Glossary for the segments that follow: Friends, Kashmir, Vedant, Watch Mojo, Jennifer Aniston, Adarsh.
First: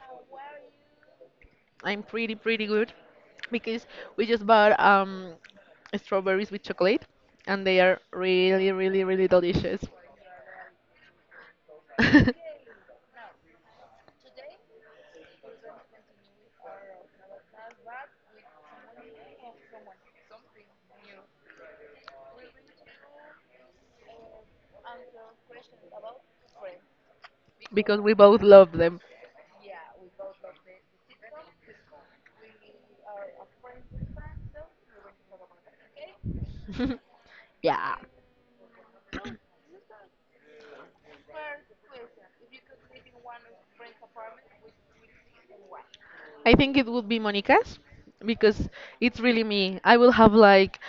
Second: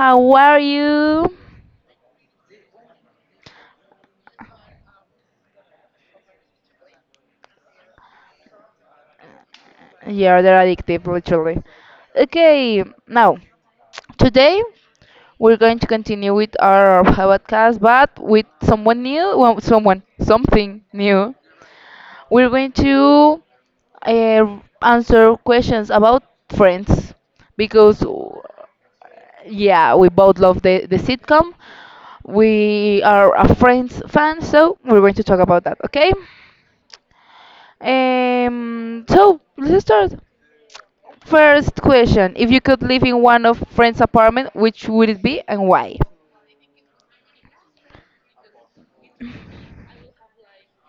How are you? I'm pretty good because we just bought strawberries with chocolate and they are really really really delicious. Yeah, they're addictive, literally. Okay, now, today we're going to continue with our podcast, but with someone new, well, someone, something new. We're going to answer questions about friends Because because, we both love them. yeah, we both love the sitcom. We are a friends fan, so we're going to talk about that, okay? Yeah. So let's start. First question: If you could live in one of friend's apartment, which would it be and why? I think it would be Monica's because it's really me. I will have like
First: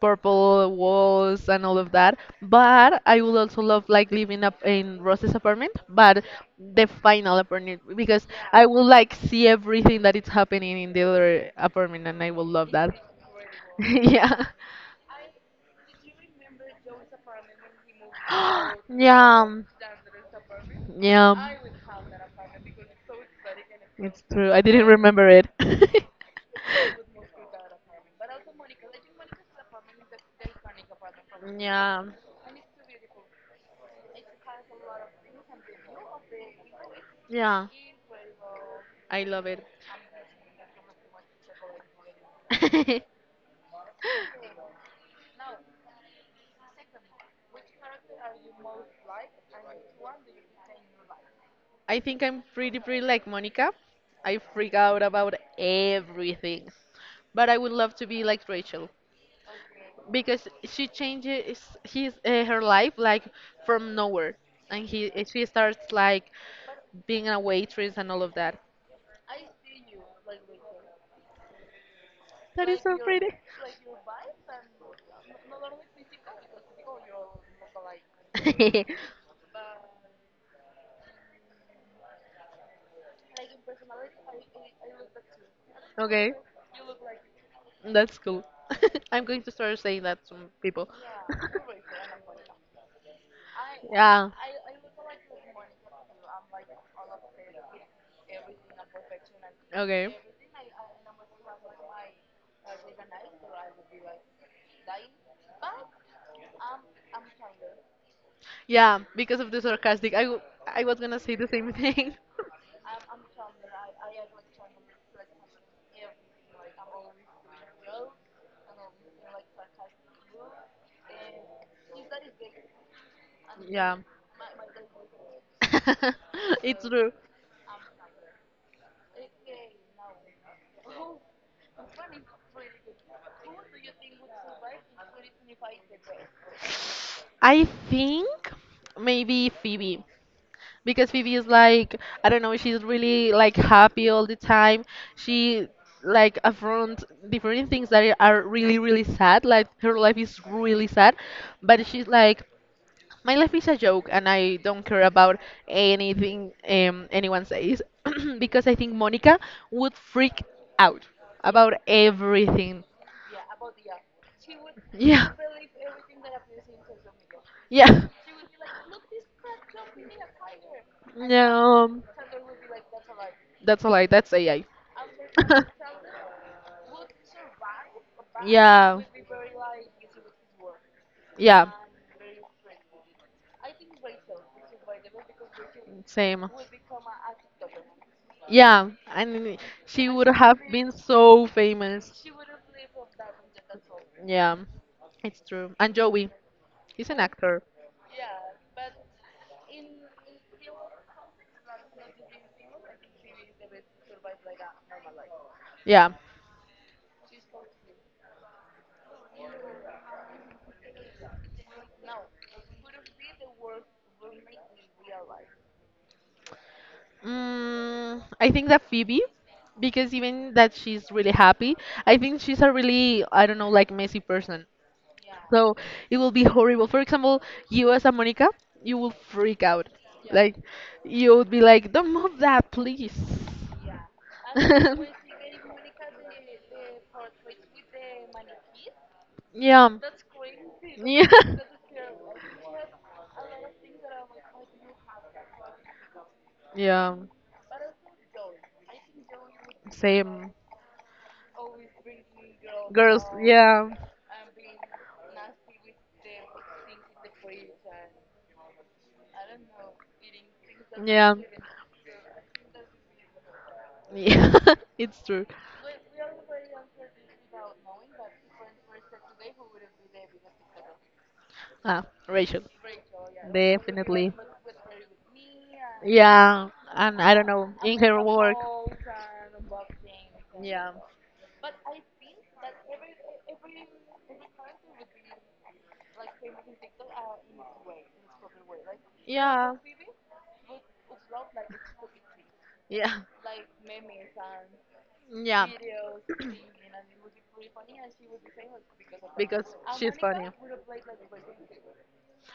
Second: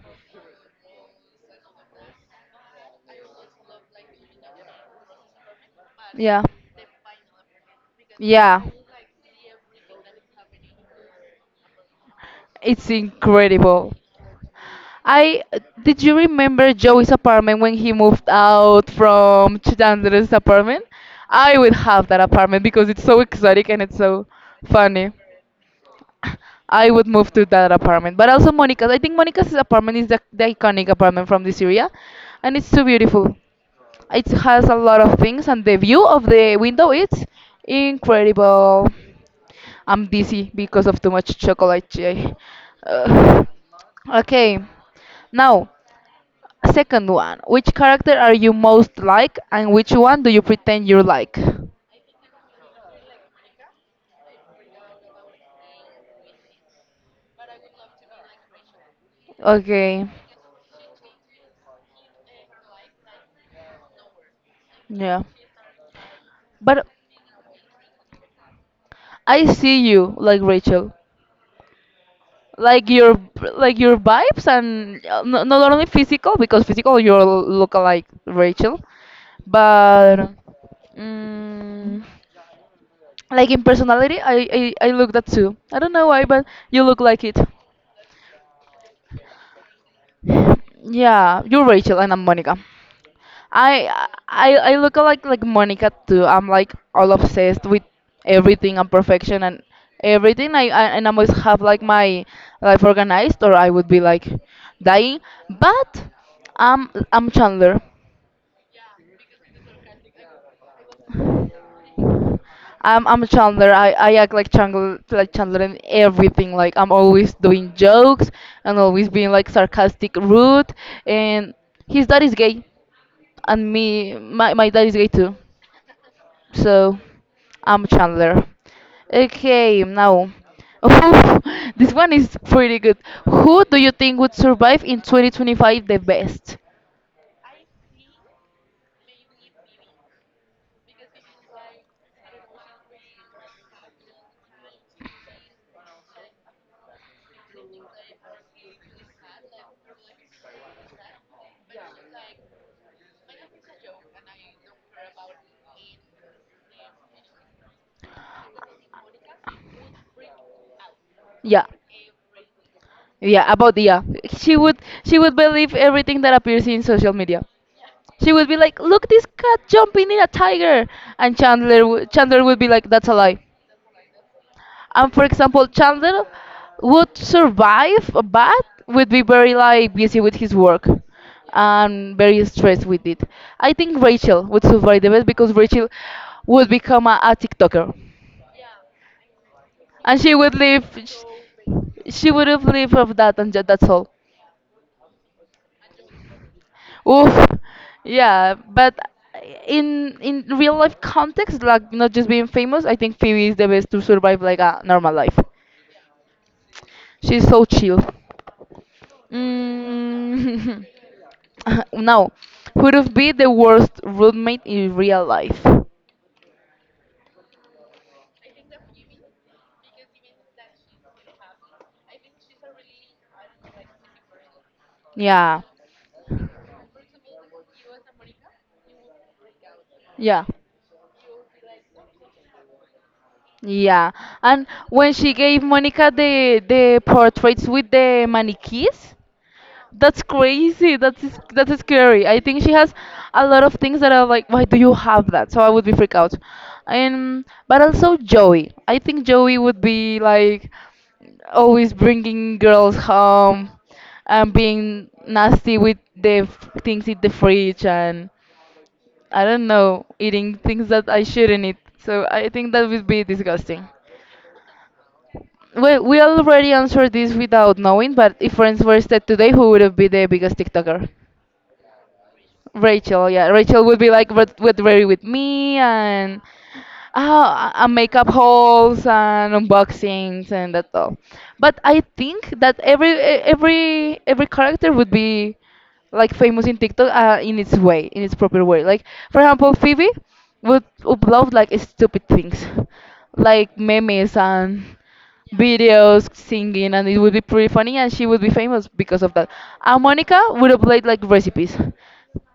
purple walls and all of that, but I would also love like living up in Rose's apartment, but Yeah, the final apartment because yeah, I will like see everything that is happening in the other apartment and I will love it's that. incredible. Yeah. I did you remember Joey's apartment when he moved out Yeah. from Chandler's apartment? Yeah. I would have that apartment because it's so exotic and it's It's so true. I didn't funny. remember it. I would move to that apartment. But also Monica's. I think Monica's apartment is the iconic apartment from this area, Yeah, and it's so beautiful. It has a lot of things, and the view of the window is yeah, incredible. I love it. I'm dizzy because of too much chocolate. Jay. Ugh. Okay, now, second one. Which character are you most like, and which one do you pretend you like? I think I'm pretty, pretty like Monica. I freak out about everything, but I would love to be like Rachel Okay, because she changes his her life like from nowhere, and he yeah, she starts like but being a waitress and all of that. I see you like Rachel, That is like so your pretty. Vibes, and not only physical because physical you look like Rachel, but Mm, like in personality, I look that too. I don't know why, Okay. but you look like it. That's cool. I'm going to start saying that to people. Yeah, you're Rachel and I'm Monica. I Yeah. I look like Monica too. I'm like all obsessed with everything and perfection and Okay. everything. I and I must have like my life organized or I would be like dying. But I'm Chandler. Yeah, because of the sarcastic, I was gonna say the same thing. I'm Chandler. I act like Chandler in everything. Like I'm always doing jokes and always being like sarcastic, rude. And his dad is gay, and Yeah. me my my dad is gay too. It's So true. I'm Chandler. Okay, now. Oof, this one is pretty good. Who do you think would survive in 2025 the best? I think maybe Phoebe, because Phoebe is like I don't know, she's really like happy all the time. She like affront different things that are really really sad. Like her life is really sad, but she's like my life is a joke and I don't care about anything anyone says. Because I think Monica would freak out Yeah. about everything. Yeah, about the yeah. She would she Yeah. would believe everything that appears in social media. Yeah. She would be like, "Look, this cat jumping in a tiger," and No. Chandler would be like, "That's a lie." That's a lie. That's AI. And for example, Chandler would survive a bat Yeah. would be very like busy with his work Yeah. and very stressed with it. I think Rachel would survive the best because Rachel Same. would become a TikToker, Yeah, and she and would she would have live. been so She, famous. she would have lived of that, and that's all. Yeah, it's true. And Joey, he's an Oof, actor. yeah, but in real life context, like not just being famous, I think Phoebe is the best to survive like a normal life. Yeah. She's so chill. Mm. No, who would be the worst roommate in real life? Mm, I think that Phoebe, because even that she's really happy, I think she's a really, I don't know, like messy person. Yeah, So it will be horrible. For example, you as a Monica, you will freak out. yeah, Like, you would be like, don't move that, please. yeah. And when she gave Monica the portraits with the mannequins, Yeah. that's crazy. Yeah. That's scary. I think she has a lot of things that are like, why do you have that? So I would be freaked out. And but also Joey. I think Joey would Yeah, be same. like always bringing girls Girls, home yeah. and being nasty with the things in the fridge and I don't know, eating things that I Yeah. shouldn't eat. So I think that would be disgusting. Yeah, it's true. Well, we already answered this without knowing, but if friends were set today, who would be the biggest TikToker? Ah, Rachel. Rachel, yeah, Rachel would be like Definitely. with very with me Yeah, and I don't know, and in her makeup work. hauls and unboxings and that Yeah. all. But I think that every e- every every character would be like famous in TikTok, in its way, in its proper way. Like for example, Yeah. Phoebe would upload like stupid things, Yeah. like memes and Yeah. videos singing and it would be pretty funny and she would be famous because of that, Because and she's Monica funny. would upload like recipes.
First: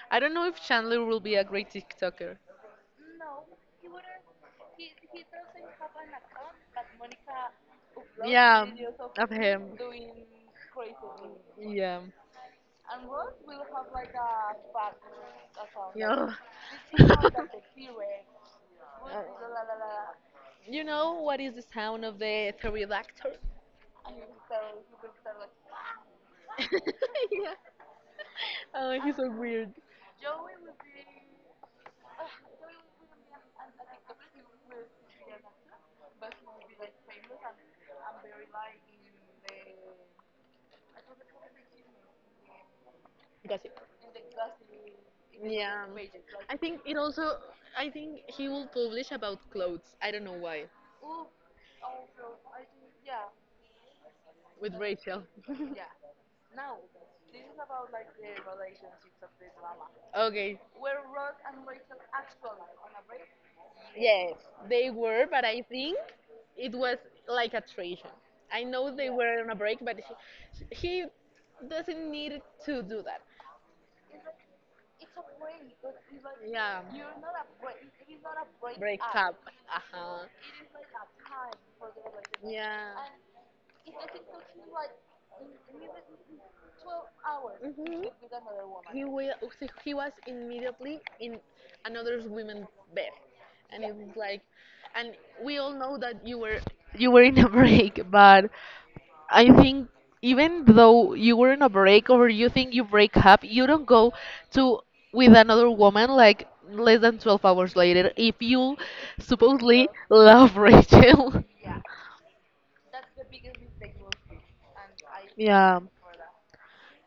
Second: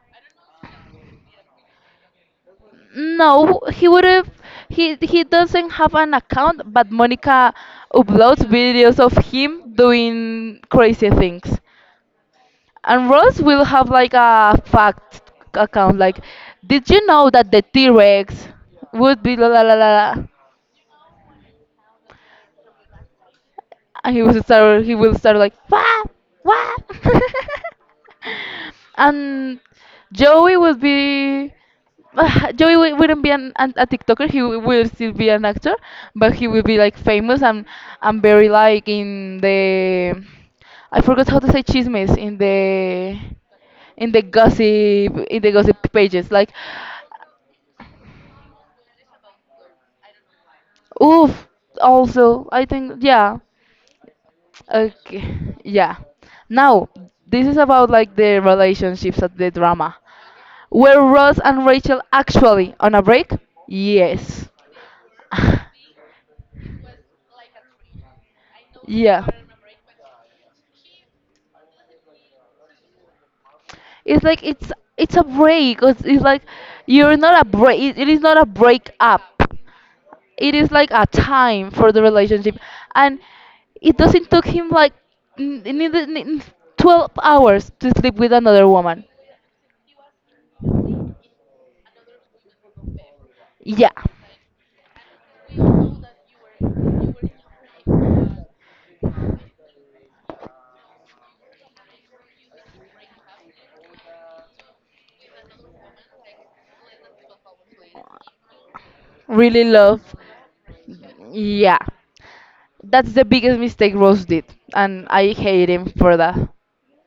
I don't know if Chandler will be a great TikToker. No, he would have. He doesn't have an account, but Monica uploads Yeah, videos of of him him. doing crazy things. Yeah. Yeah. And Ross will have like a fact account, like, did you know that the T Rex would be la la la la? Uh, La?" you know what is the sound of the pterodactyl? And he will start like wah wah Yeah. Oh, he's so and weird. Joey would be Joey wouldn't be a TikToker, he will still be an actor but he will be like famous and very like in the I forgot how to say chismes in the Gossip. in the gossip in the Yeah. gossip pages like I think it also. I think he will publish about clothes. I don't know why. oof also I think yeah. With Rachel. Okay, yeah. Now, this is about like the relationships of the drama. Okay, Were Ross and Rachel actually on a break? yes, Yes. they were, but I think it was like a tradition. I know they yeah. were on a break, but he doesn't need to do that. It's like it's a break. It's like Yeah, you're not a break. It is not a break break up. up. Uh huh. It is like a time for the relationship, Yeah. and it doesn't took him like n- neither- n- 12 hours to Mhm. sleep with another He woman. will. He was immediately in another woman's bed, and Yeah, it was like, and we all know that you were in a break, but I think even though you were in a break or you think you break up, you don't go to with another woman like less than 12 hours later if you really supposedly love. love Rachel. Yeah, that's the biggest mistake Rose did, and I hate Yeah. him for that.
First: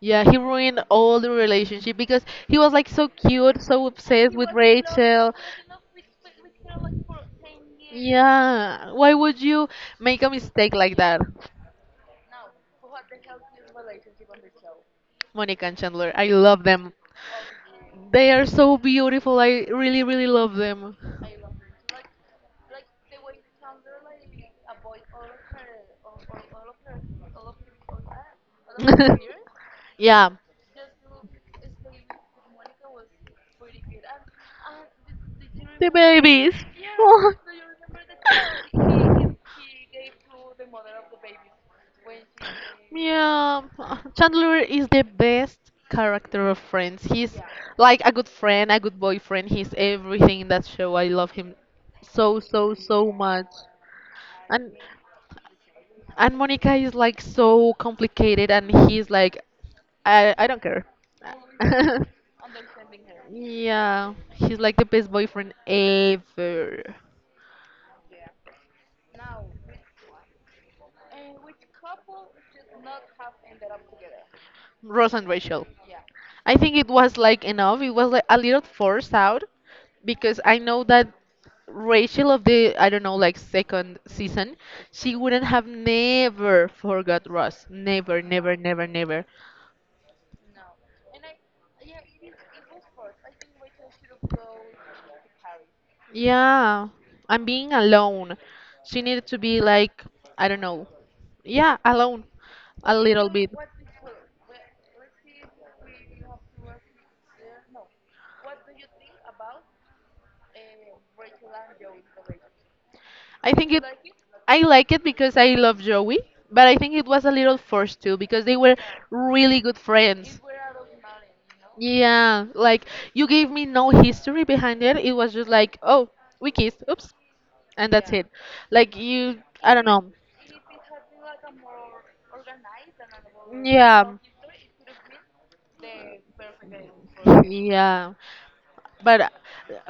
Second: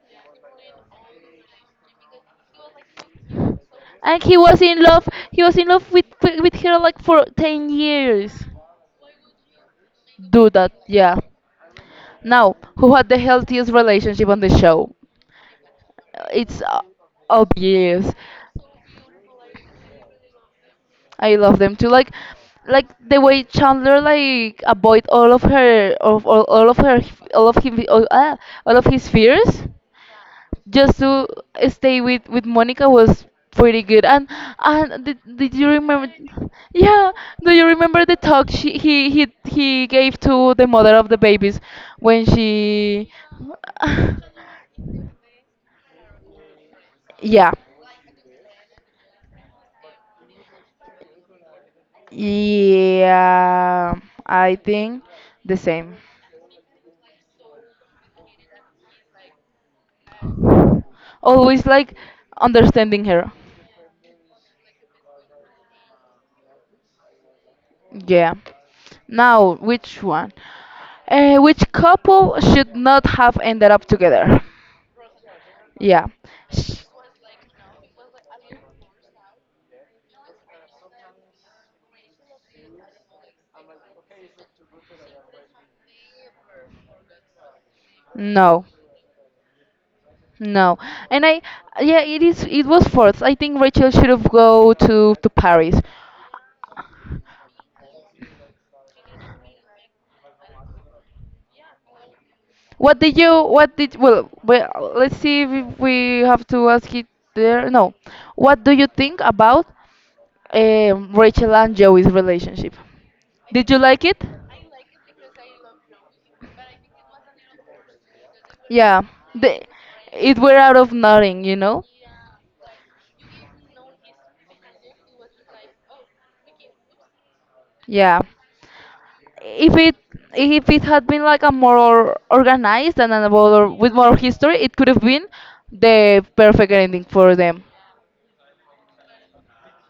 Yeah, he ruined all the relationship because he was like so cute, so And obsessed he with was in love. Rachel. He was in love with her like for 10 years. Yeah, why would you make a Do that, mistake like yeah. that? Now, who had the healthiest relationship on the show? Monica and Chandler, I It's love them. obvious. They are so beautiful. I really, really love them. I love them too. Like, the way Chandler like avoid all of him, all, ah, all of his fears. Yeah, Just to stay with Monica was pretty good. And did, you the remember? babies. Yeah, do you remember the talk she Oh. he gave to the mother of the babies when she? Yeah, Chandler is the best character of Friends. He's yeah, like a good friend, a good boyfriend. He's everything in that show. I love him so, so, so much. yeah, I And think the same. and Monica is like so complicated, and he's like, I don't care. Always like understanding her. Yeah, he's like the best boyfriend ever. Yeah. Now, which one? Which couple should not have ended up together? Ross and Rachel. Yeah. I think it was like enough. It was like a little forced out because I know that Rachel of the I don't know like second season, she wouldn't have never forgot Ross. Never, never, No, never, never. no. And I, yeah, it is. It was forced. I think Rachel should have go to Paris. Yeah, I'm being alone. She needed to be like I don't know. Yeah, alone, a What did little you? bit. What did? Well, let's see if we have to ask it there. No. What do you think about Rachel and Joey's relationship? I Did think you it. like it? I like it because I love Joey, but I think it was a little forced too because they were Yeah. really They, good it friends. were out of nothing, you know? Yeah, like you gave me no history behind it. It was just like, oh, we kissed, oops, and that's Yeah. it. Like you, I If don't it know. if it had been like a more organized and with more Yeah. history, it could have been the perfect ending for them. Yeah, but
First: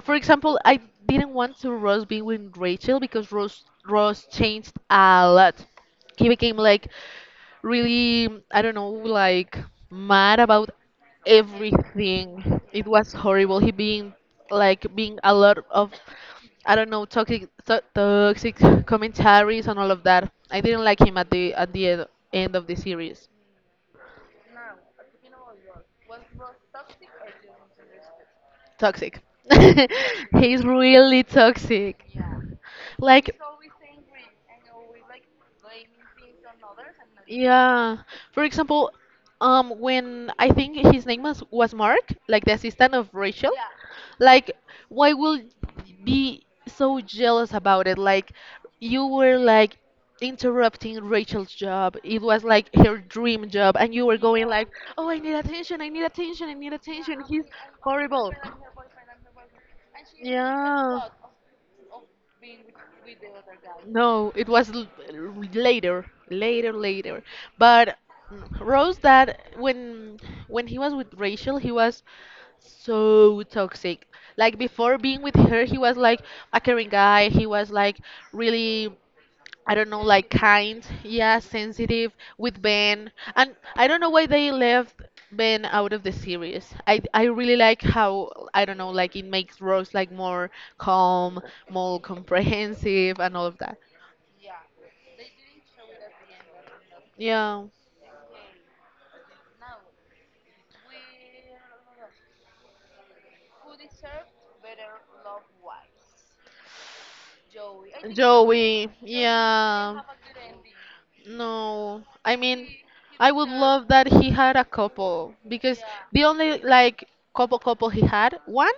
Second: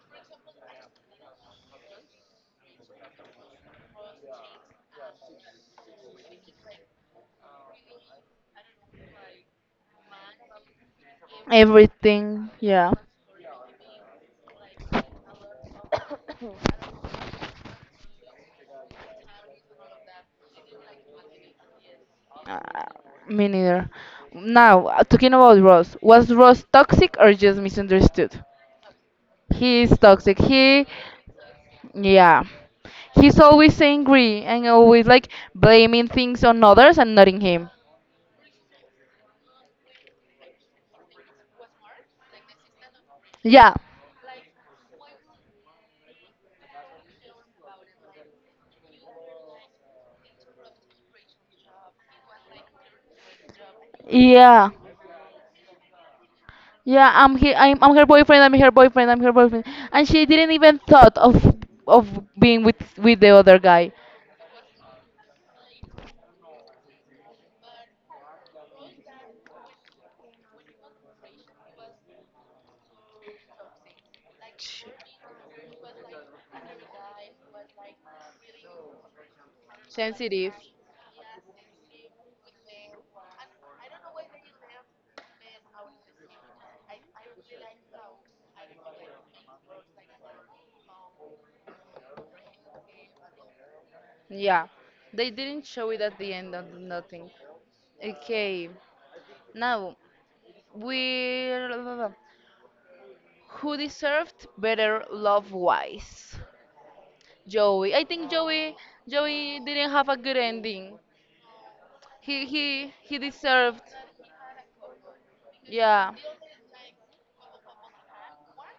for example, I didn't want to Rose being with Rachel because Rose changed a lot. He became like really, I don't know, like mad about Everything, everything. It yeah. was horrible. He being like being a lot of I don't know toxic to toxic commentaries and all of that. I didn't like him at the end Uh, of the series. me neither. Now, talking about Ross, was Ross toxic or just misunderstood? Toxic. He is toxic. He's really toxic. Yeah. Like. He's always angry and always like blaming things on others and not in him. Yeah. For example, when I think his name was Mark, like the assistant of Rachel, Yeah, like why will be so jealous about it? Like you were like interrupting Rachel's job. It was like her dream job, and you were going like, yeah. "Oh, I need attention! I need attention! I need Yeah, attention! I'm He's here. I'm her horrible." boyfriend. I'm her boyfriend. I'm her boyfriend. And she didn't even Yeah. thought of being with the other guy. No, it was later, later, later. But Rose, that when he was with Rachel, he was so toxic. Like Ch- before being with her, he was like a caring guy. He was like really I don't know, like sensitive. kind, yeah, sensitive with Ben. And I don't know why they left Ben out of the series. I really like how I don't know, like it makes Rose like more calm, more comprehensive and all of that. Yeah, they didn't show it at the end of nothing. Yeah. Okay, now we who deserved better love wise? Joey. I think Joey, Joey didn't yeah. have a good ending. No, I He mean, he he I would deserved. love that he had a couple because Yeah, the only like couple he had one,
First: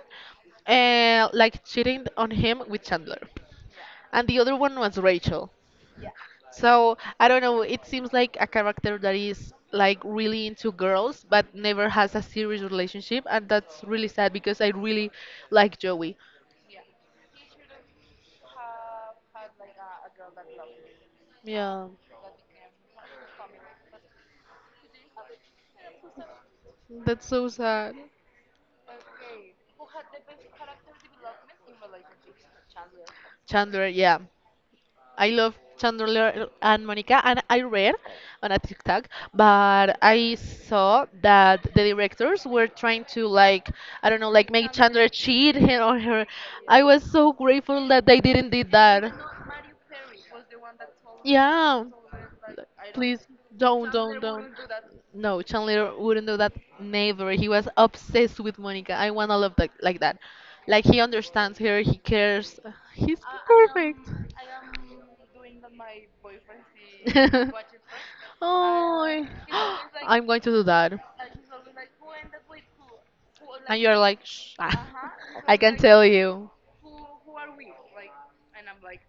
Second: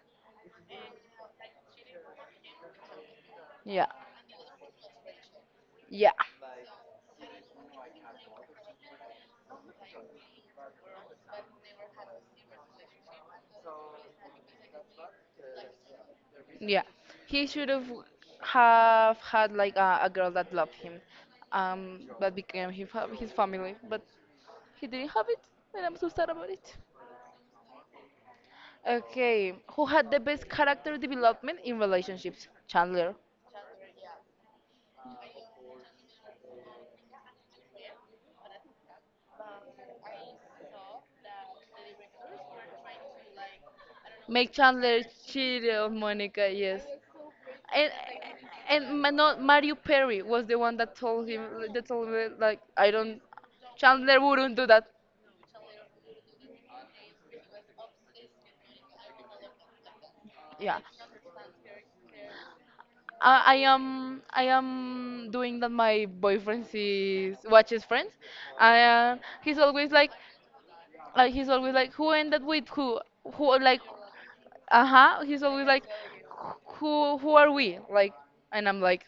like cheating on him with Chandler, yeah, and the other one was Rachel. yeah. So I don't know. It seems like a character that is like really into girls but never has a serious relationship, and that's really sad because I really like Joey. Yeah, he should have had like a girl that loved him, Yeah, that became his his family. But he didn't have it, and I'm so sad about it. that's so sad. Okay, who had the best character development in relationships? Chandler. Chandler, yeah. I love Chandler and Monica, and I read on a TikTok, but I saw that the directors were trying to like I don't know, like Make make Chandler Chandler cheat cheat him on or her. Monica. I Yes, was so grateful and that they didn't did and that. not Mario Perry was the one that told him Yeah, that told me like I please don't Chandler don't, don't. wouldn't do that. No, Chandler wouldn't do that. Never. He was obsessed with Monica. I want all love that. Yeah. Like he understands her. He cares. He's I perfect. am doing that. My boyfriend sees watches Friends, and Oh, I'm going to do that. He's always like, who ended with who? Who And like, you're like, shh. uh Ah, huh. He's I always can like, tell you. Who are we? Like, and I'm like,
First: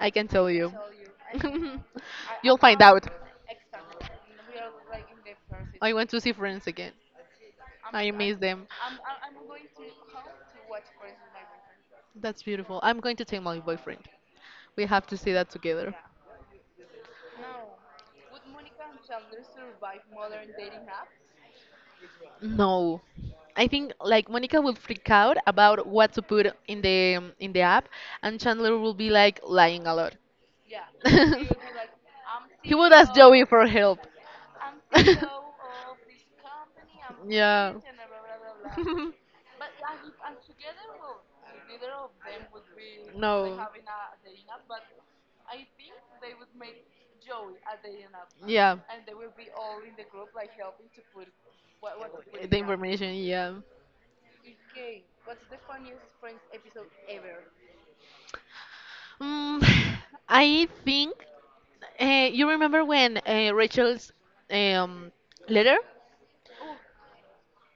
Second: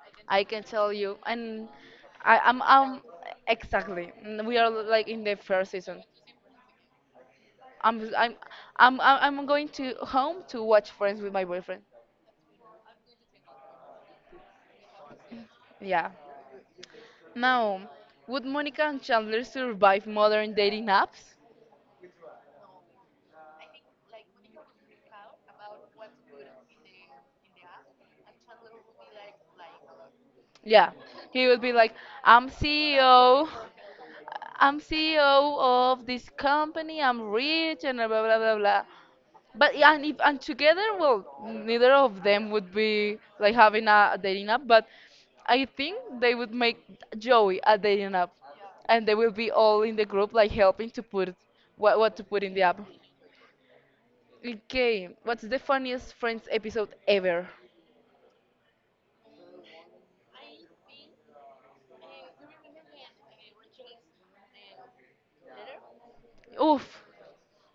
I can I tell can you. tell you, and I You'll I'm, find I out. exactly. We are like in the first I season. want to see friends again. I'm I miss I'm them. I'm going to home to watch Friends with my boyfriend. That's beautiful. I'm going to take my boyfriend. We have to see that together. Yeah. Now, would Monica and Chandler survive modern dating apps? No. I think like Monica will freak out about what to put in the app and Chandler will be like lying a lot. Yeah. Yeah, he would be like, He would I'm ask CEO Joey CEO, for help. I'm CEO of this company, I'm Yeah. rich, and blah blah blah blah. But yeah, and together, well, neither of them would be like No. having a dating app. But I think they would make Joey a dating app, Yeah. and they will be all in the group like helping to put what to put in The the app. information, yeah. Okay, what's the funniest Friends episode ever? Mm. I think uh, you remember when Rachel's um, letter. Oof.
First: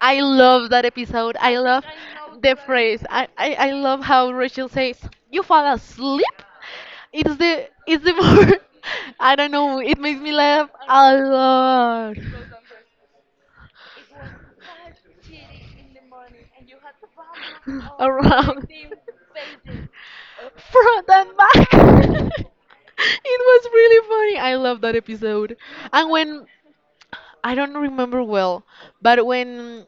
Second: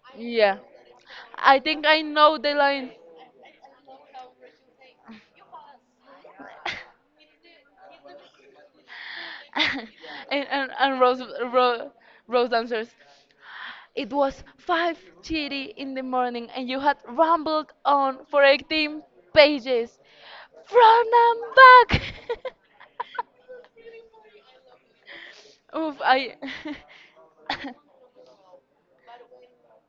I Yeah. love that episode. I I love think I know the the line. phrase. I love how Rachel says, "You fall asleep." It's the more I don't know. It makes me and laugh and a Rose, lot. Rose answers, it was 5:30 in the morning and you had rambled on for Around 18 pages. From front and and back. back! It was really funny. I love that episode. Oof, And I. when I don't remember well, but when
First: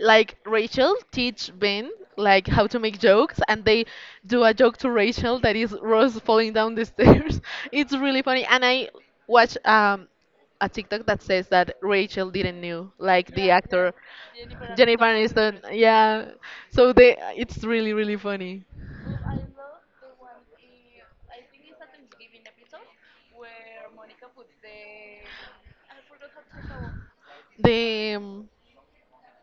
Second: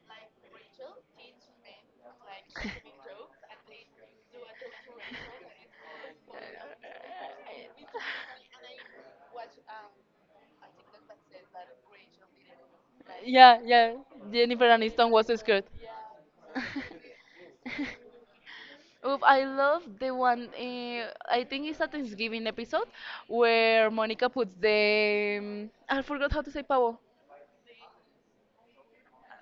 like Rachel teach Ben like how to make jokes and they do a joke to Rachel that is Rose falling down the stairs. It's really funny and I watch a TikTok that says that Rachel didn't knew like the Yeah, actor yeah. Jennifer Jennifer Aniston was Aniston. scared. Yeah. So they it's really really funny. Oof, I love the one, I think it's a Thanksgiving episode where Monica puts the. I forgot how to say pavo. The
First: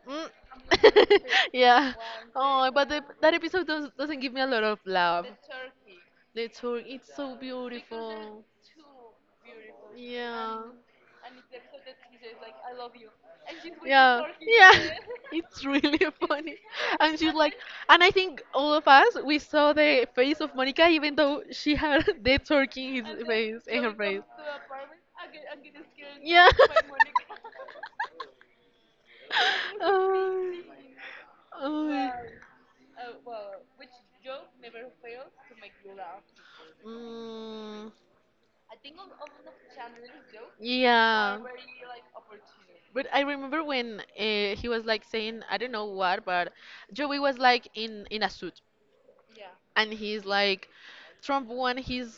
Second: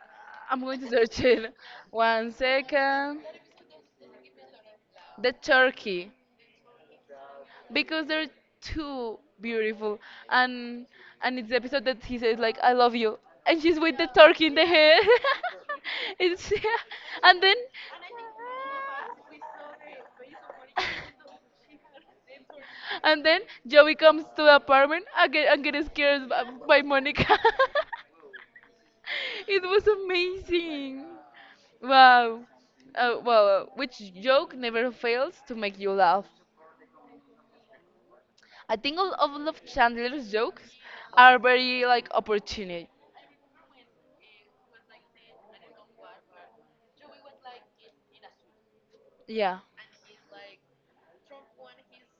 Mm. I'm going to search it. Yeah. One Oh, but the, second. that episode doesn't give me a lot of love. The turkey. The tour, it's so Because they're beautiful. too beautiful Yeah. and it's the episode that he says like I love you and she's with the Yeah. turkey in the Yeah. head. It's really it's funny. And she's and then like, and I think all of us, we saw the face of Monica, even though she had the turkey in his and then face, in her Joey face. comes to the apartment again, and get scared by, Yeah. Monica it was Oh, amazing. oh. Wow. Well, which joke never fails to make you laugh? Mm, I think all of Love Chandler's jokes yeah. are very like opportunity. But I remember when he was like saying, I don't know what, but Joey was like in a suit, Yeah. and he's like, Trump won his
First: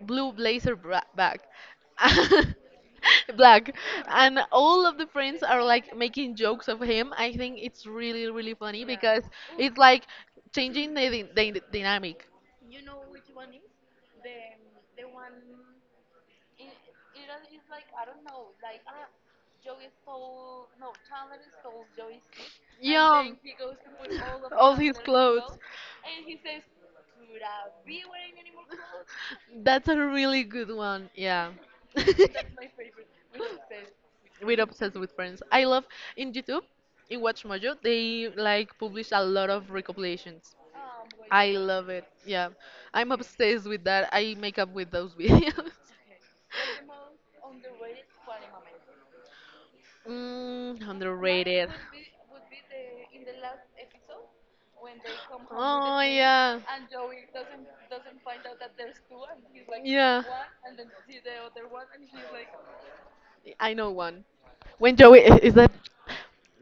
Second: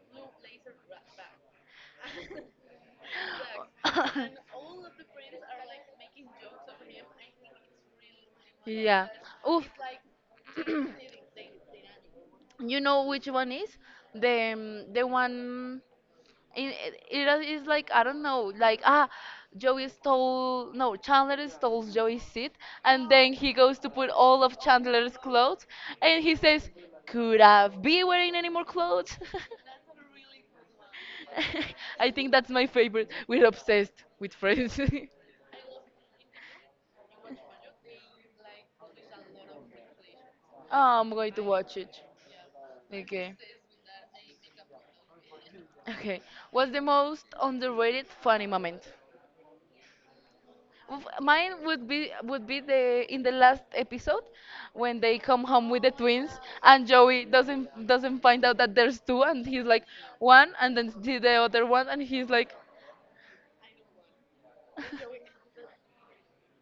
blue blazer bra back, black, and all of the friends are like making jokes of him. I think it's really really funny Yeah. because Oof. it's like changing the dynamic. You know which one is the one. It is like I don't know, like Joey stole no Chandler stole Joey's seat, and Yeah, then think he he goes goes to to put put all all of of all his Chandler's clothes. clothes, and he says, "Could I be wearing any more clothes?" That's a really good one. Yeah. I think that's my favorite. We're obsessed with We're Friends. obsessed with friends. I love in YouTube, in Watch Mojo, they like publish a lot of recompilations. Oh, I'm going to I watch love it. it. Yeah. I'm Okay. obsessed with that. I make up with those videos. Okay. What's the most underrated funny moment? Mm, Oof, mine underrated. would be the in the last episode when they come home with the Oh twins yeah. and Joey doesn't find out that there's two and he's like Yeah. one and then see the other one and he's like I know one. When Joey is that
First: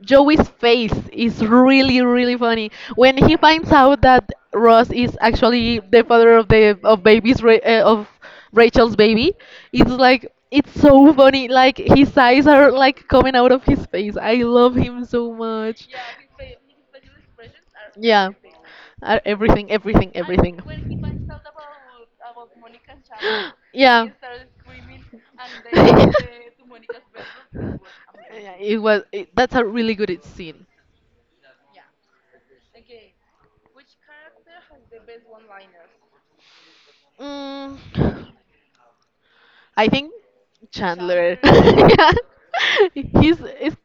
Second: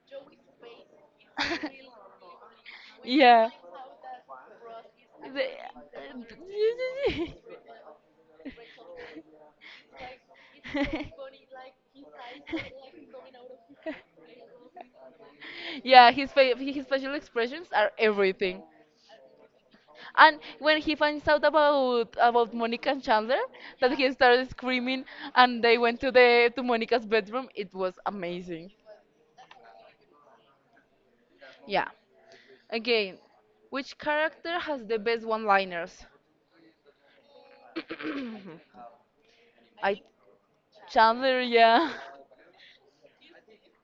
Joey's face is really really funny when he yeah. finds out that Ross is The- actually the father of the of baby's Ra- of Rachel's baby. It's like it's so funny. Like his eyes are like coming out of his face. I love him so much. Yeah, his his facial expressions are Yeah, everything. Everything, everything, And everything. when he finds out about Monica and Chandler, that Yeah. he started screaming and they went to the to Monica's bedroom, it was Yeah, amazing. it was. That's a really good scene. Yeah. Again, which character has the best one-liners? Mm, I I think Chandler. Chandler, yeah. Yeah. He's it's,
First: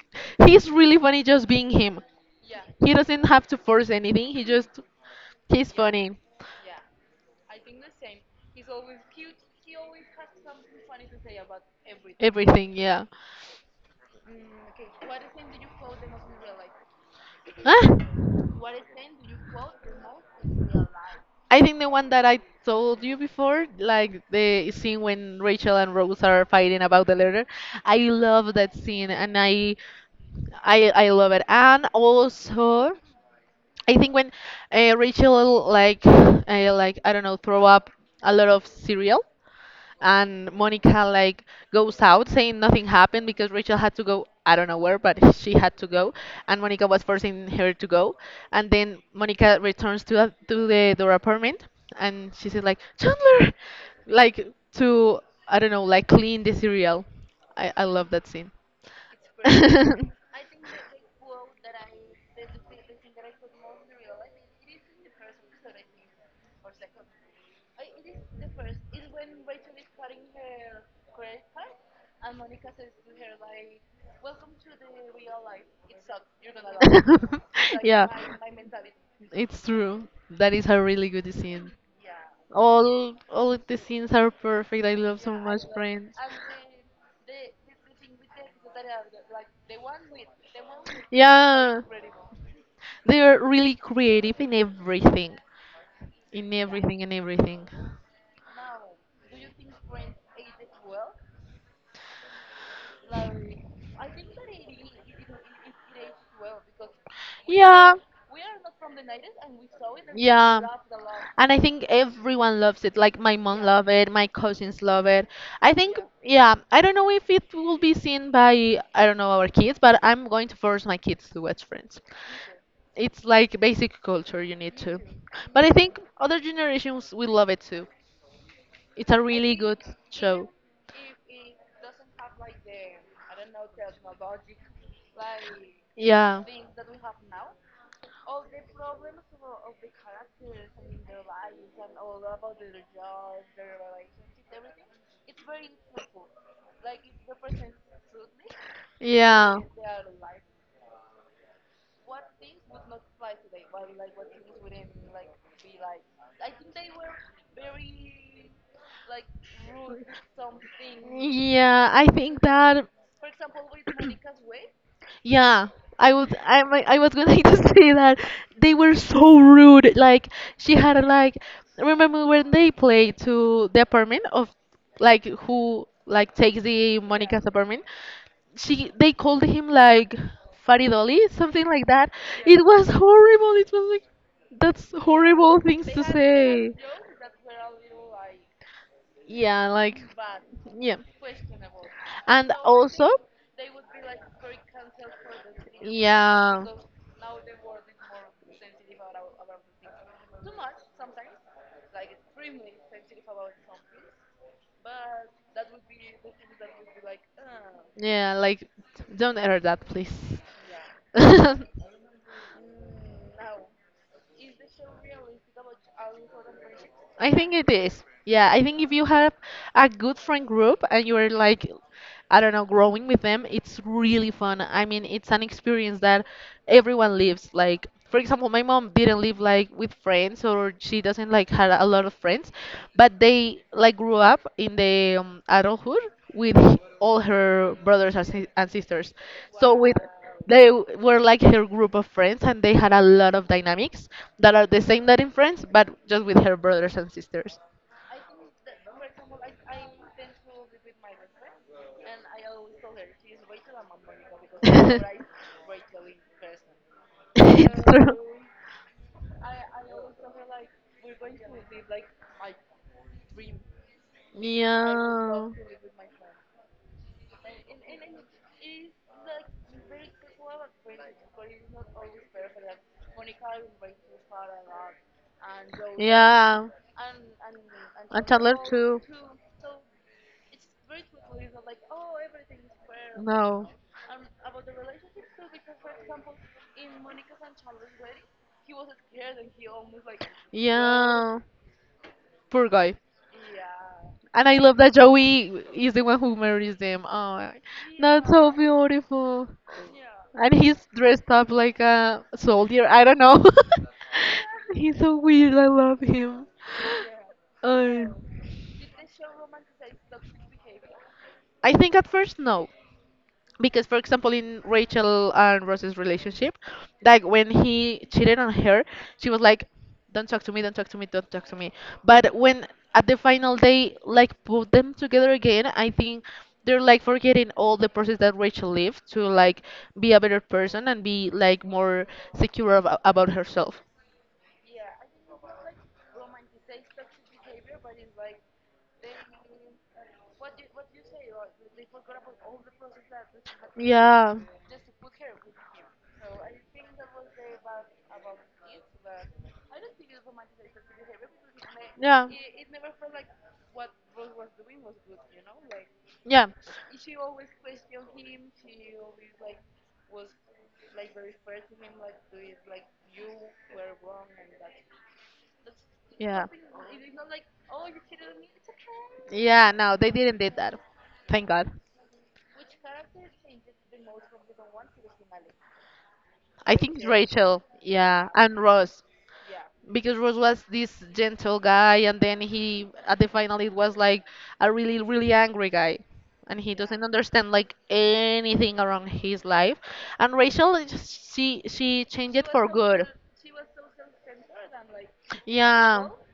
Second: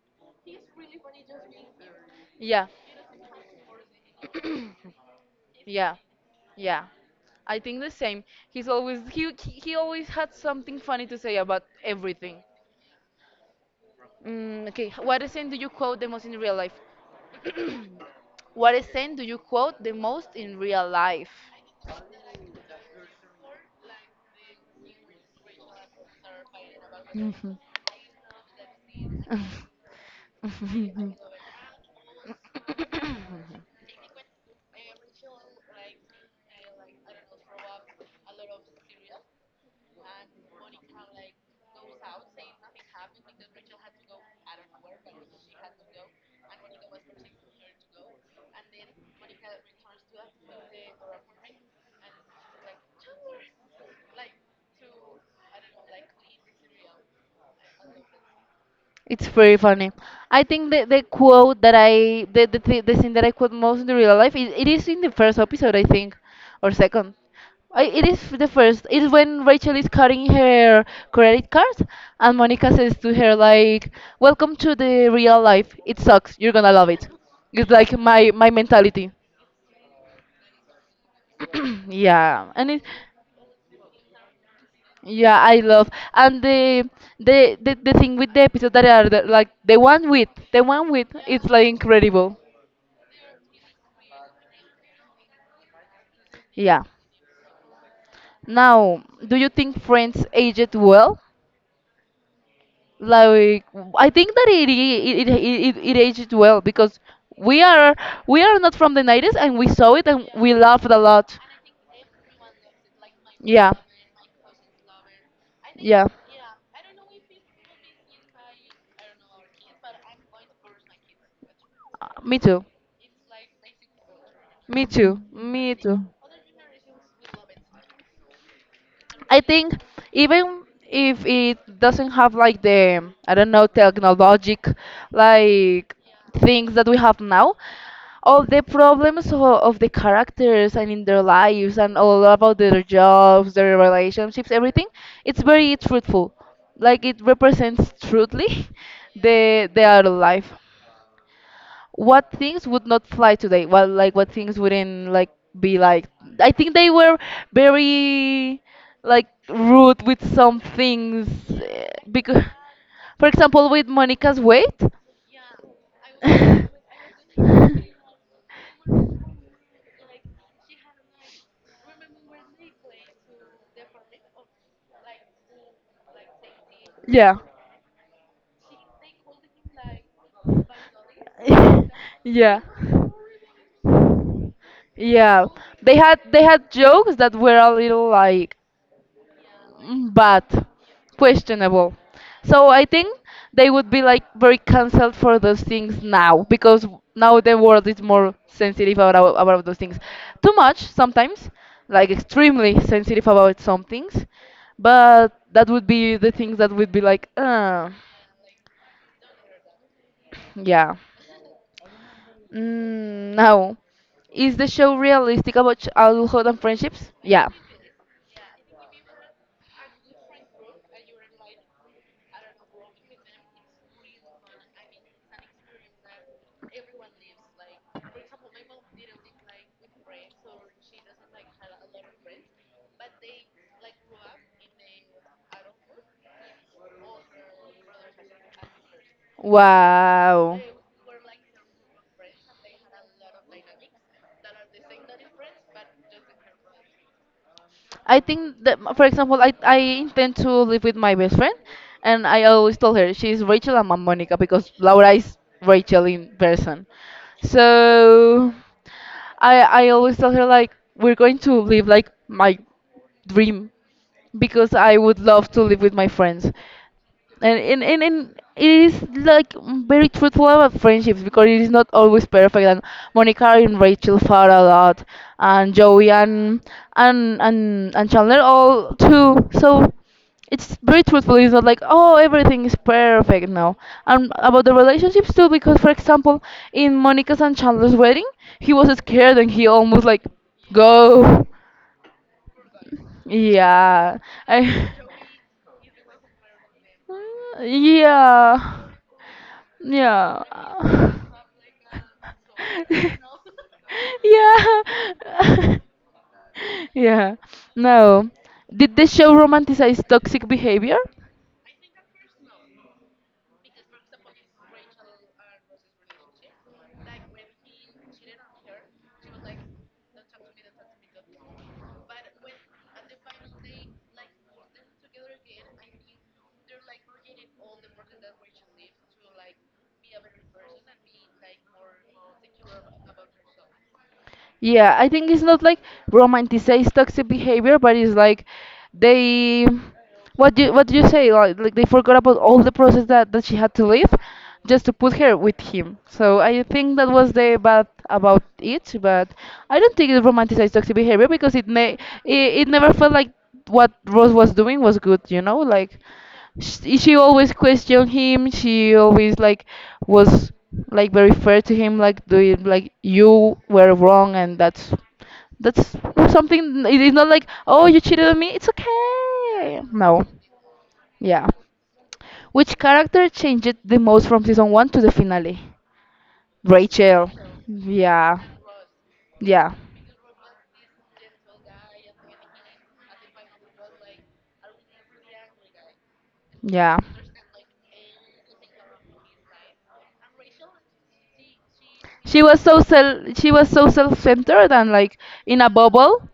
he's really funny just being him. Yeah. He doesn't have to force anything. He's Yeah. funny. Yeah. I think the same. He's always he always had something funny to say about everything. Everything, yeah. Mm, okay, what scene do you quote the most in real life? Ah! What scene do you quote the most in real life? I think the one that I told you before, like the scene when Rachel and Rose are fighting about the letter. I love that scene and I love it. And also, I think when Rachel like I don't know, throw up a lot of cereal and Monica like goes out saying nothing happened because Rachel had to go I don't know where, but she had to go and Monica was forcing her to go and then Monica returns to to the door apartment and she says like Chandler, like to I don't know, like clean the cereal. I love that scene. It's very funny. I think the quote that I the, the thing that I quote most in the real life is it is in the first episode I think or second. It is the first. It's when Rachel is cutting her credit card and Monica says to her like, "Welcome to the real life. It sucks. You're gonna love it." It's like Yeah. My mentality. It's true. That is a really good scene. Yeah, and it All of the scenes are perfect. I love so yeah, I much love Friends. and the thing with the episode that are like the one with it's like Yeah. incredible. They are really creative in everything. In Yeah. everything and everything. Now, do you think Friends aged well? Like, I think that it aged well because we are Yeah. we are not from the 90s and we saw it and we Yeah. laughed a lot. And I think everyone loves it. Like my mom Yeah, love it, my cousins love it. I think yeah. yeah, I don't know if it will be seen by I don't know our kids, but I'm going to force my kids to watch Friends. Me too. It's like basic culture you need Me to. too. But I Me think too. other generations will love it too. It's a I really think good show. even if it doesn't have like the I don't know technologic like Yeah. things that we have now, all the problems of the characters and in their lives and all about their jobs, their relationships, everything, it's very truthful. Like it represents truthly Yeah. The other life. What things would not fly today? Well, like what things wouldn't like be like? I think they were very like rude with some things Yeah, I think because, that. for example, with Monica's weight. Yeah, I was I I was going to say that they were so rude. Like she had a, like remember when they played to the apartment of like who like takes the Yeah. Monica's apartment? She they called him like Fatty Dolly, something like that. Yeah. It was horrible. It was like that's Yeah, horrible things they to had they say. had jokes that were a little like Yeah, like mm, bad, yeah, questionable. and So I also. think they would be like very cancelled for those things now Yeah. because now the world is more sensitive about those things. Too much sometimes, like extremely sensitive about some things, but that would be the things that would be like, Yeah, like don't error that, please. yeah. Mm, no. Is the show realistic about adulthood and friendships? I Yeah. think it is. Yeah, I think if you have a good friend group and you're like, I don't know, growing with them, it's really fun. I mean, it's an experience that everyone lives. Like, for example, my mom didn't live like with friends, or she doesn't like had a lot of friends, but they like grew up in the adulthood with all her brothers and sisters. So with Wow. Were like her group of friends and they had a lot of dynamics that are the same that in friends but just with her brothers and sisters. I think that, for example, I intend to live with my best friend, and I always told her she's Rachel and I'm Monica because Laura is Rachel in person. It's true. So I always tell her like we're going to live like my dream because I would Yeah. love to live with my friends and and it is like mm, very truthful about friendships because it is not always perfect and Monica and Rachel fought a lot and Joey and Yeah, and and Chandler Chandler all too. too. So it's very truthful. It's not like oh everything is perfect No. now. And about the relationships too because for example in Monica's and Chandler's wedding he was scared and he almost like Yeah, go. poor guy. Yeah. And I love I that Joey is the one who marries them. Oh, that's so Yeah. beautiful. And he's Yeah. dressed up like a soldier. I don't know. He's so weird. I Yeah. love him. Yeah. Uh, No. Did the show romanticize toxic behavior? I think at first no. Because for example in Rachel and Ross's relationship, like when he cheated on her, she was like don't talk to me, don't talk to me, don't talk to me. But when at the final they like put them together again, I think they're like forgetting all the process that Rachel lived to like be a better person and be like more about herself. Yeah, I think it's not like romanticize toxic behavior, but it's like they what do you say like they forgot about all the process that she had to live Yeah. just to put her with him. So I think that was the bad about it, but I don't think it romanticized toxic behavior because Yeah. it, it never felt like what Rose was doing was good, you know, like Yeah. She always questioned him. She always like was like very fair to him, like doing like you were wrong, and that's Yeah. something. It is not like oh you cheated on me. It's Yeah, okay. no, they No, didn't did that. Thank yeah. God. Which character changed the most from season one to the finale? I think it's Rachel. Rachel. Yeah, Yeah, and Ross. yeah. Because Ross was this gentle guy, and then he at the final it was like a really really angry guy, and he Yeah. doesn't understand like anything around his life. And Rachel, she changed She it was for so good. self she was so self-centered and like in a Yeah. bubble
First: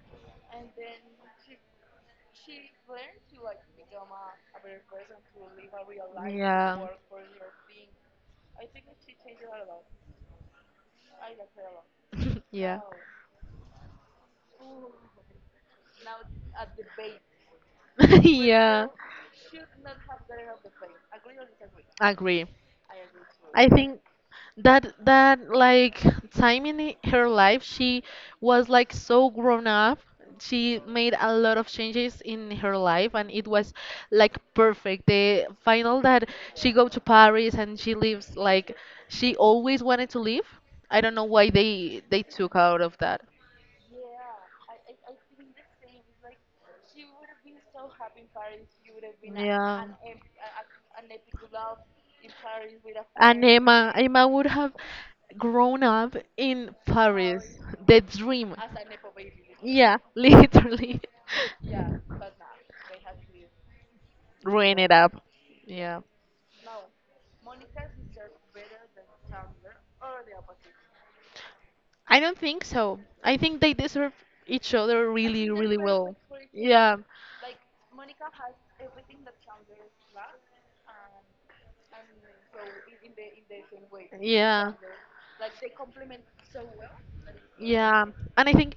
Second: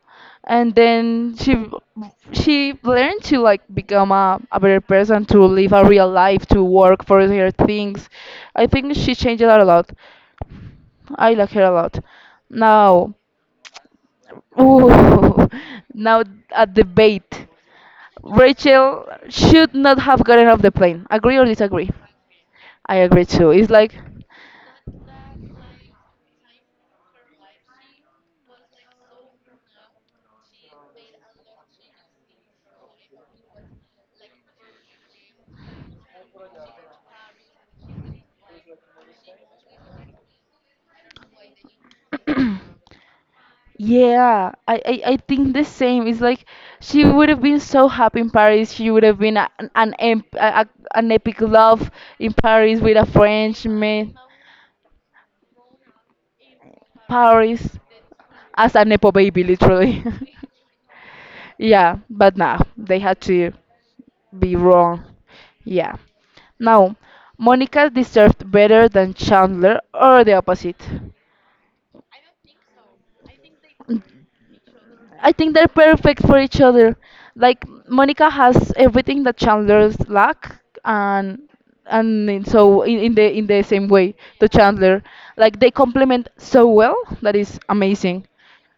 and then she learned to like become a better person to live a real life to Yeah. work for her things. I think she changed a lot. I like her a lot. Yeah. Now, ooh, now a debate. Yeah. Rachel should not have gotten off the plane. Agree or disagree? Agree. I agree too. I It's like, think that that like time in her life she was like so grown up. She made a lot of changes in her life and it was like perfect. The final that she go to Paris and she lives like she always wanted to live. I don't know why they took out of that. yeah, I think the same. It's like she would have been so happy in Paris. She would have been a, an, em- a- an epic love in Paris with a Emma, Frenchman. Emma would have grown up in Paris The dream. as a nepo baby, Yeah, literally. literally. Yeah, but nah, they had to be Ruin it wrong. up. Yeah. Yeah. Now, Monica deserved better than Chandler or the opposite. I don't think so. I think they deserve each other. I I think they're perfect for each other. Yeah. Like Monica has everything that Chandler's lack, and in the same way to Yeah. Chandler, like they complement so well that is Yeah, amazing. and I think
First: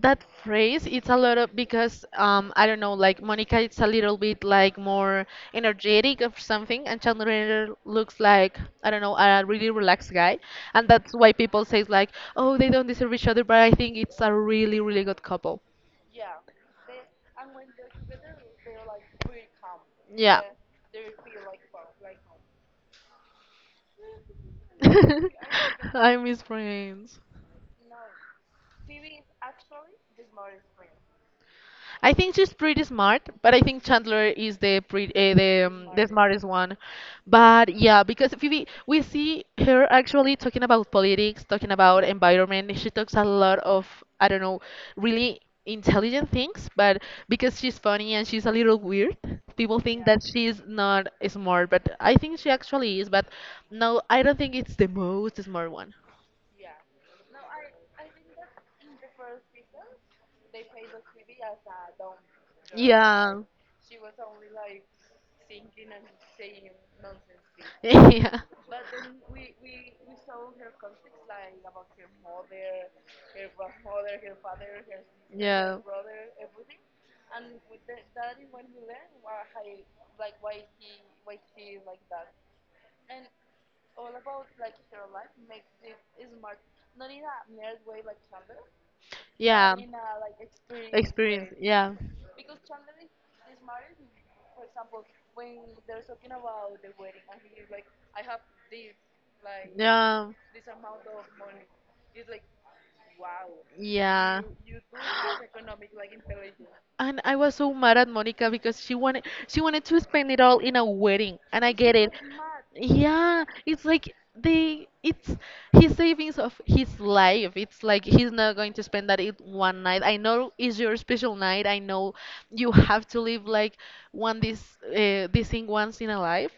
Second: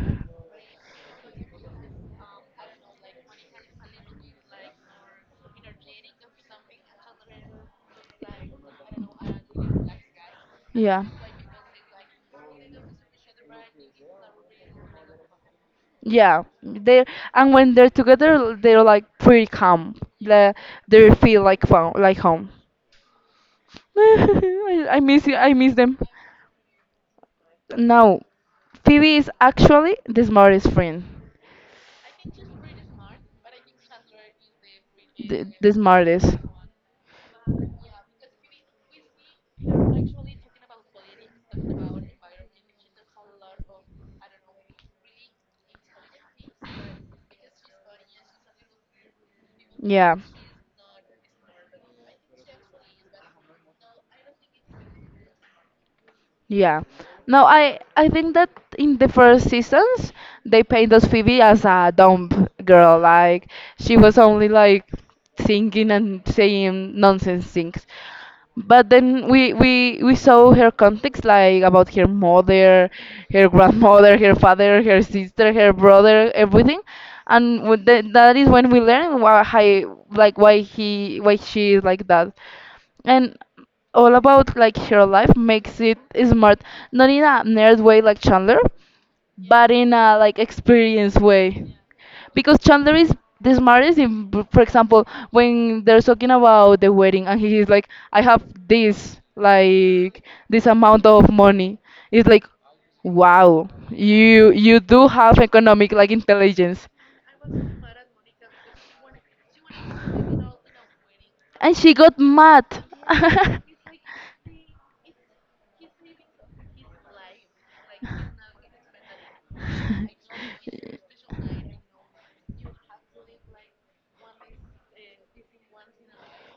that phrase it's a lot of because I don't know like Monica it's a little bit like more energetic or something, and Chandler looks like I don't know a really relaxed guy. And Yeah. that's why people say like oh they don't deserve each other, but I think it's a really really good couple. Yeah, they and when they're together, they're like pretty calm. Yeah. They they feel like fo like home. I miss you. I miss them. I miss Friends. Now, Phoebe is actually the smartest friend. I think she's pretty smart, but I think Chandler is the pre the smartest one. But yeah, because Phoebe, we see her actually talking about politics, talking about environment. She talks a lot of I don't know, really intelligent things. But because she's funny and she's a little weird, people think Yeah. that she's not smart. But I think she actually is. But no, I don't think it's the most smart one. Yeah. No, I think that in the first seasons they paint us Phoebe as a dumb girl. Yeah. Like she was only like singing and saying nonsense things. Yeah. But then we saw her context like about her mother, her grandmother, her father, her sister, her Yeah. brother, everything. And with that is when we learn why like why she is like that and all about like her life makes it smart, not in a nerd way like Chandler but Yeah. in a like experience way Experience. Yeah. because Chandler is the smartest in, for example when they're talking about the wedding and he is like I have this like Yeah. this amount of money. It's like wow, Yeah. you do have economic like intelligence, And I was so mad at Monica because she wanted to spend it all in a wedding, and I and get she it. got mad. Yeah, it's like they it's his savings of his life. It's like he's not going to spend that in one night. I know it's your special night. I know you have to live like one this this thing once in a life,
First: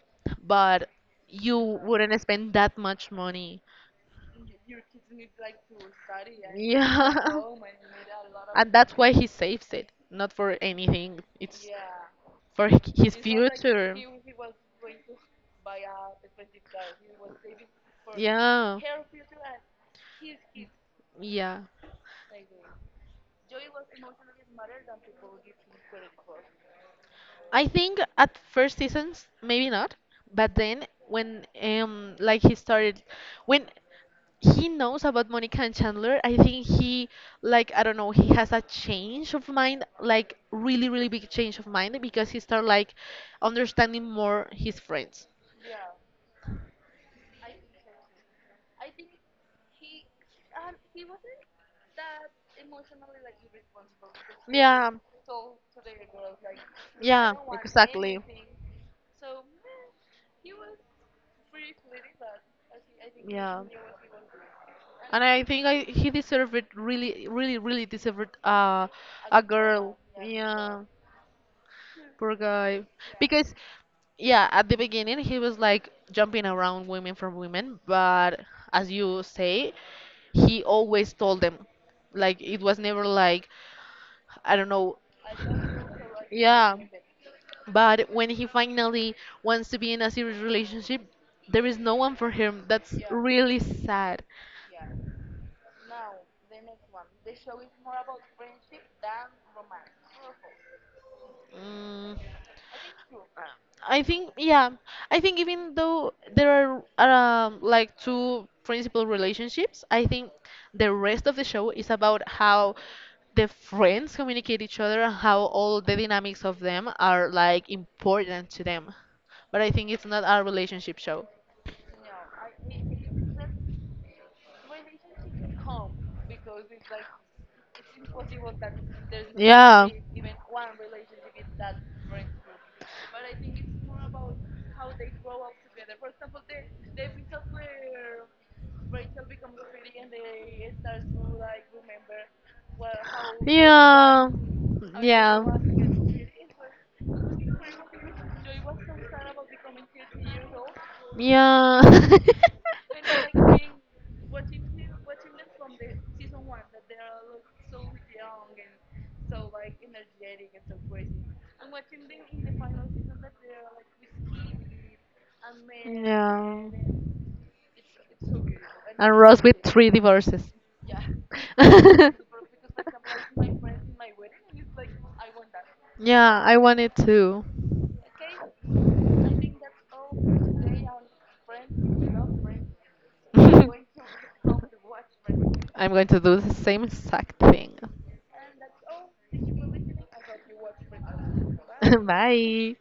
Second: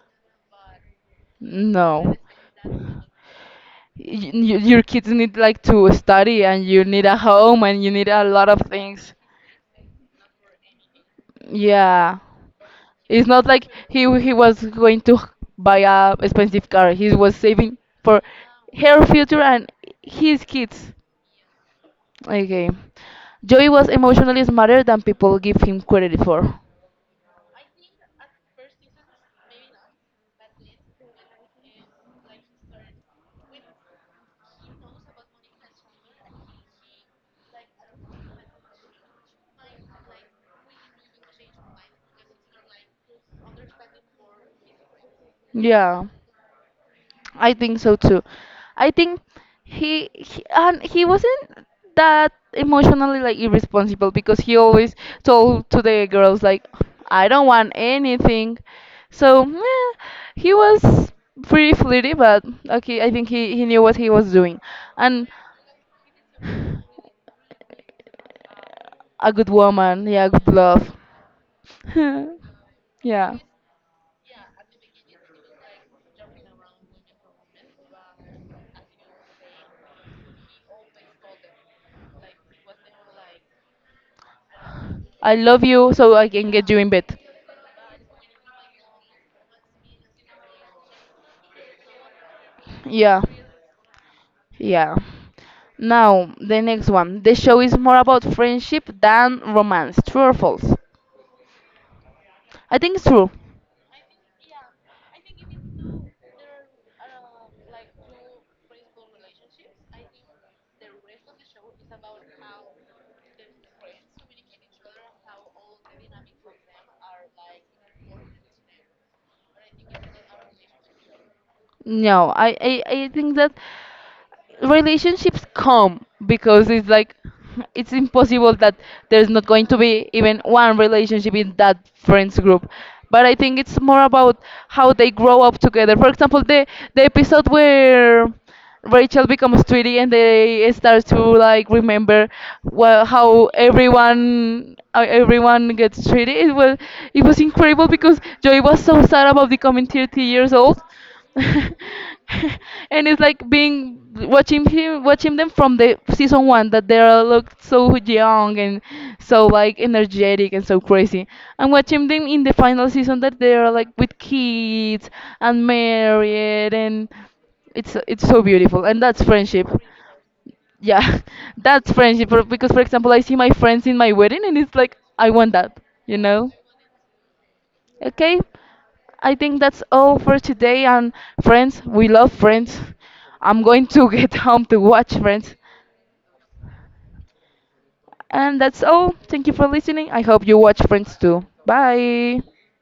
but you No. wouldn't spend Y- that much money. Your kids need like to study and you need Yeah. a home and you need a lot of And that's why things. he saves it, not for anything. It's Yeah. For his It's not like future. He was going to buy a expensive car. He was saving for Yeah. her future and his kids. Yeah. Okay. Joey was emotionally smarter than people give him credit for. I think at first seasons maybe not, but then when like he started when he knows about Monica and Chandler, I think he like I don't know, he has a change of mind, like really really big change of mind because he start like understanding more his friends. Yeah. I think so too. I think he wasn't that emotionally like irresponsible because he Yeah. always told to the girls like I Yeah, don't want exactly. anything. So meh, he was pretty flirty, but okay, I think Yeah. he knew what he was doing, And and I think I he deserved it really, really, really deserved a a good girl. woman, yeah, good Yeah, love, poor guy. yeah. Because yeah, at the beginning he was like jumping around women for women, but as you say, he always told them. Like it was never like I don't know. I love you, so I can get Yeah. you in bed. But when he finally wants to be in a serious relationship, there is no one for him. That's Yeah, really sad. yeah. Now, the next one. The show is more about friendship than romance. True or false? Mm, I think it's true. I think, yeah, I think even though there are like two principal relationships, I think the rest of the show is about how the friends communicate each other and how all the dynamics of them are like important to them. But I think it's not a relationship show. No, I think that relationships come because it's like it's impossible that there's not going to be even one relationship in that friends group. But I think it's more about how they grow up together. For example, the episode where Rachel becomes Tweety, and they start to like remember well, how How everyone joy everyone gets treated. It was incredible because Joey was so sad about becoming 30 years old, and yeah. it's like being watching him watching them from the season one that they are look so young and so like energetic and so crazy. And watching them in the final season that they are like with kids and Yeah. married and it's so beautiful and And that's Ross with friendship. three divorces. Yeah. That's friendship. Because for example I see my friends in my wedding and it's like I want that, you Yeah, know. I wanted to. Okay, I think that's all for today, and friends, we love Friends. I'm going to get home to watch Friends, I'm going to do the same exact thing. and that's all. Thank you for listening. I hope you watch Friends too. Bye. Bye.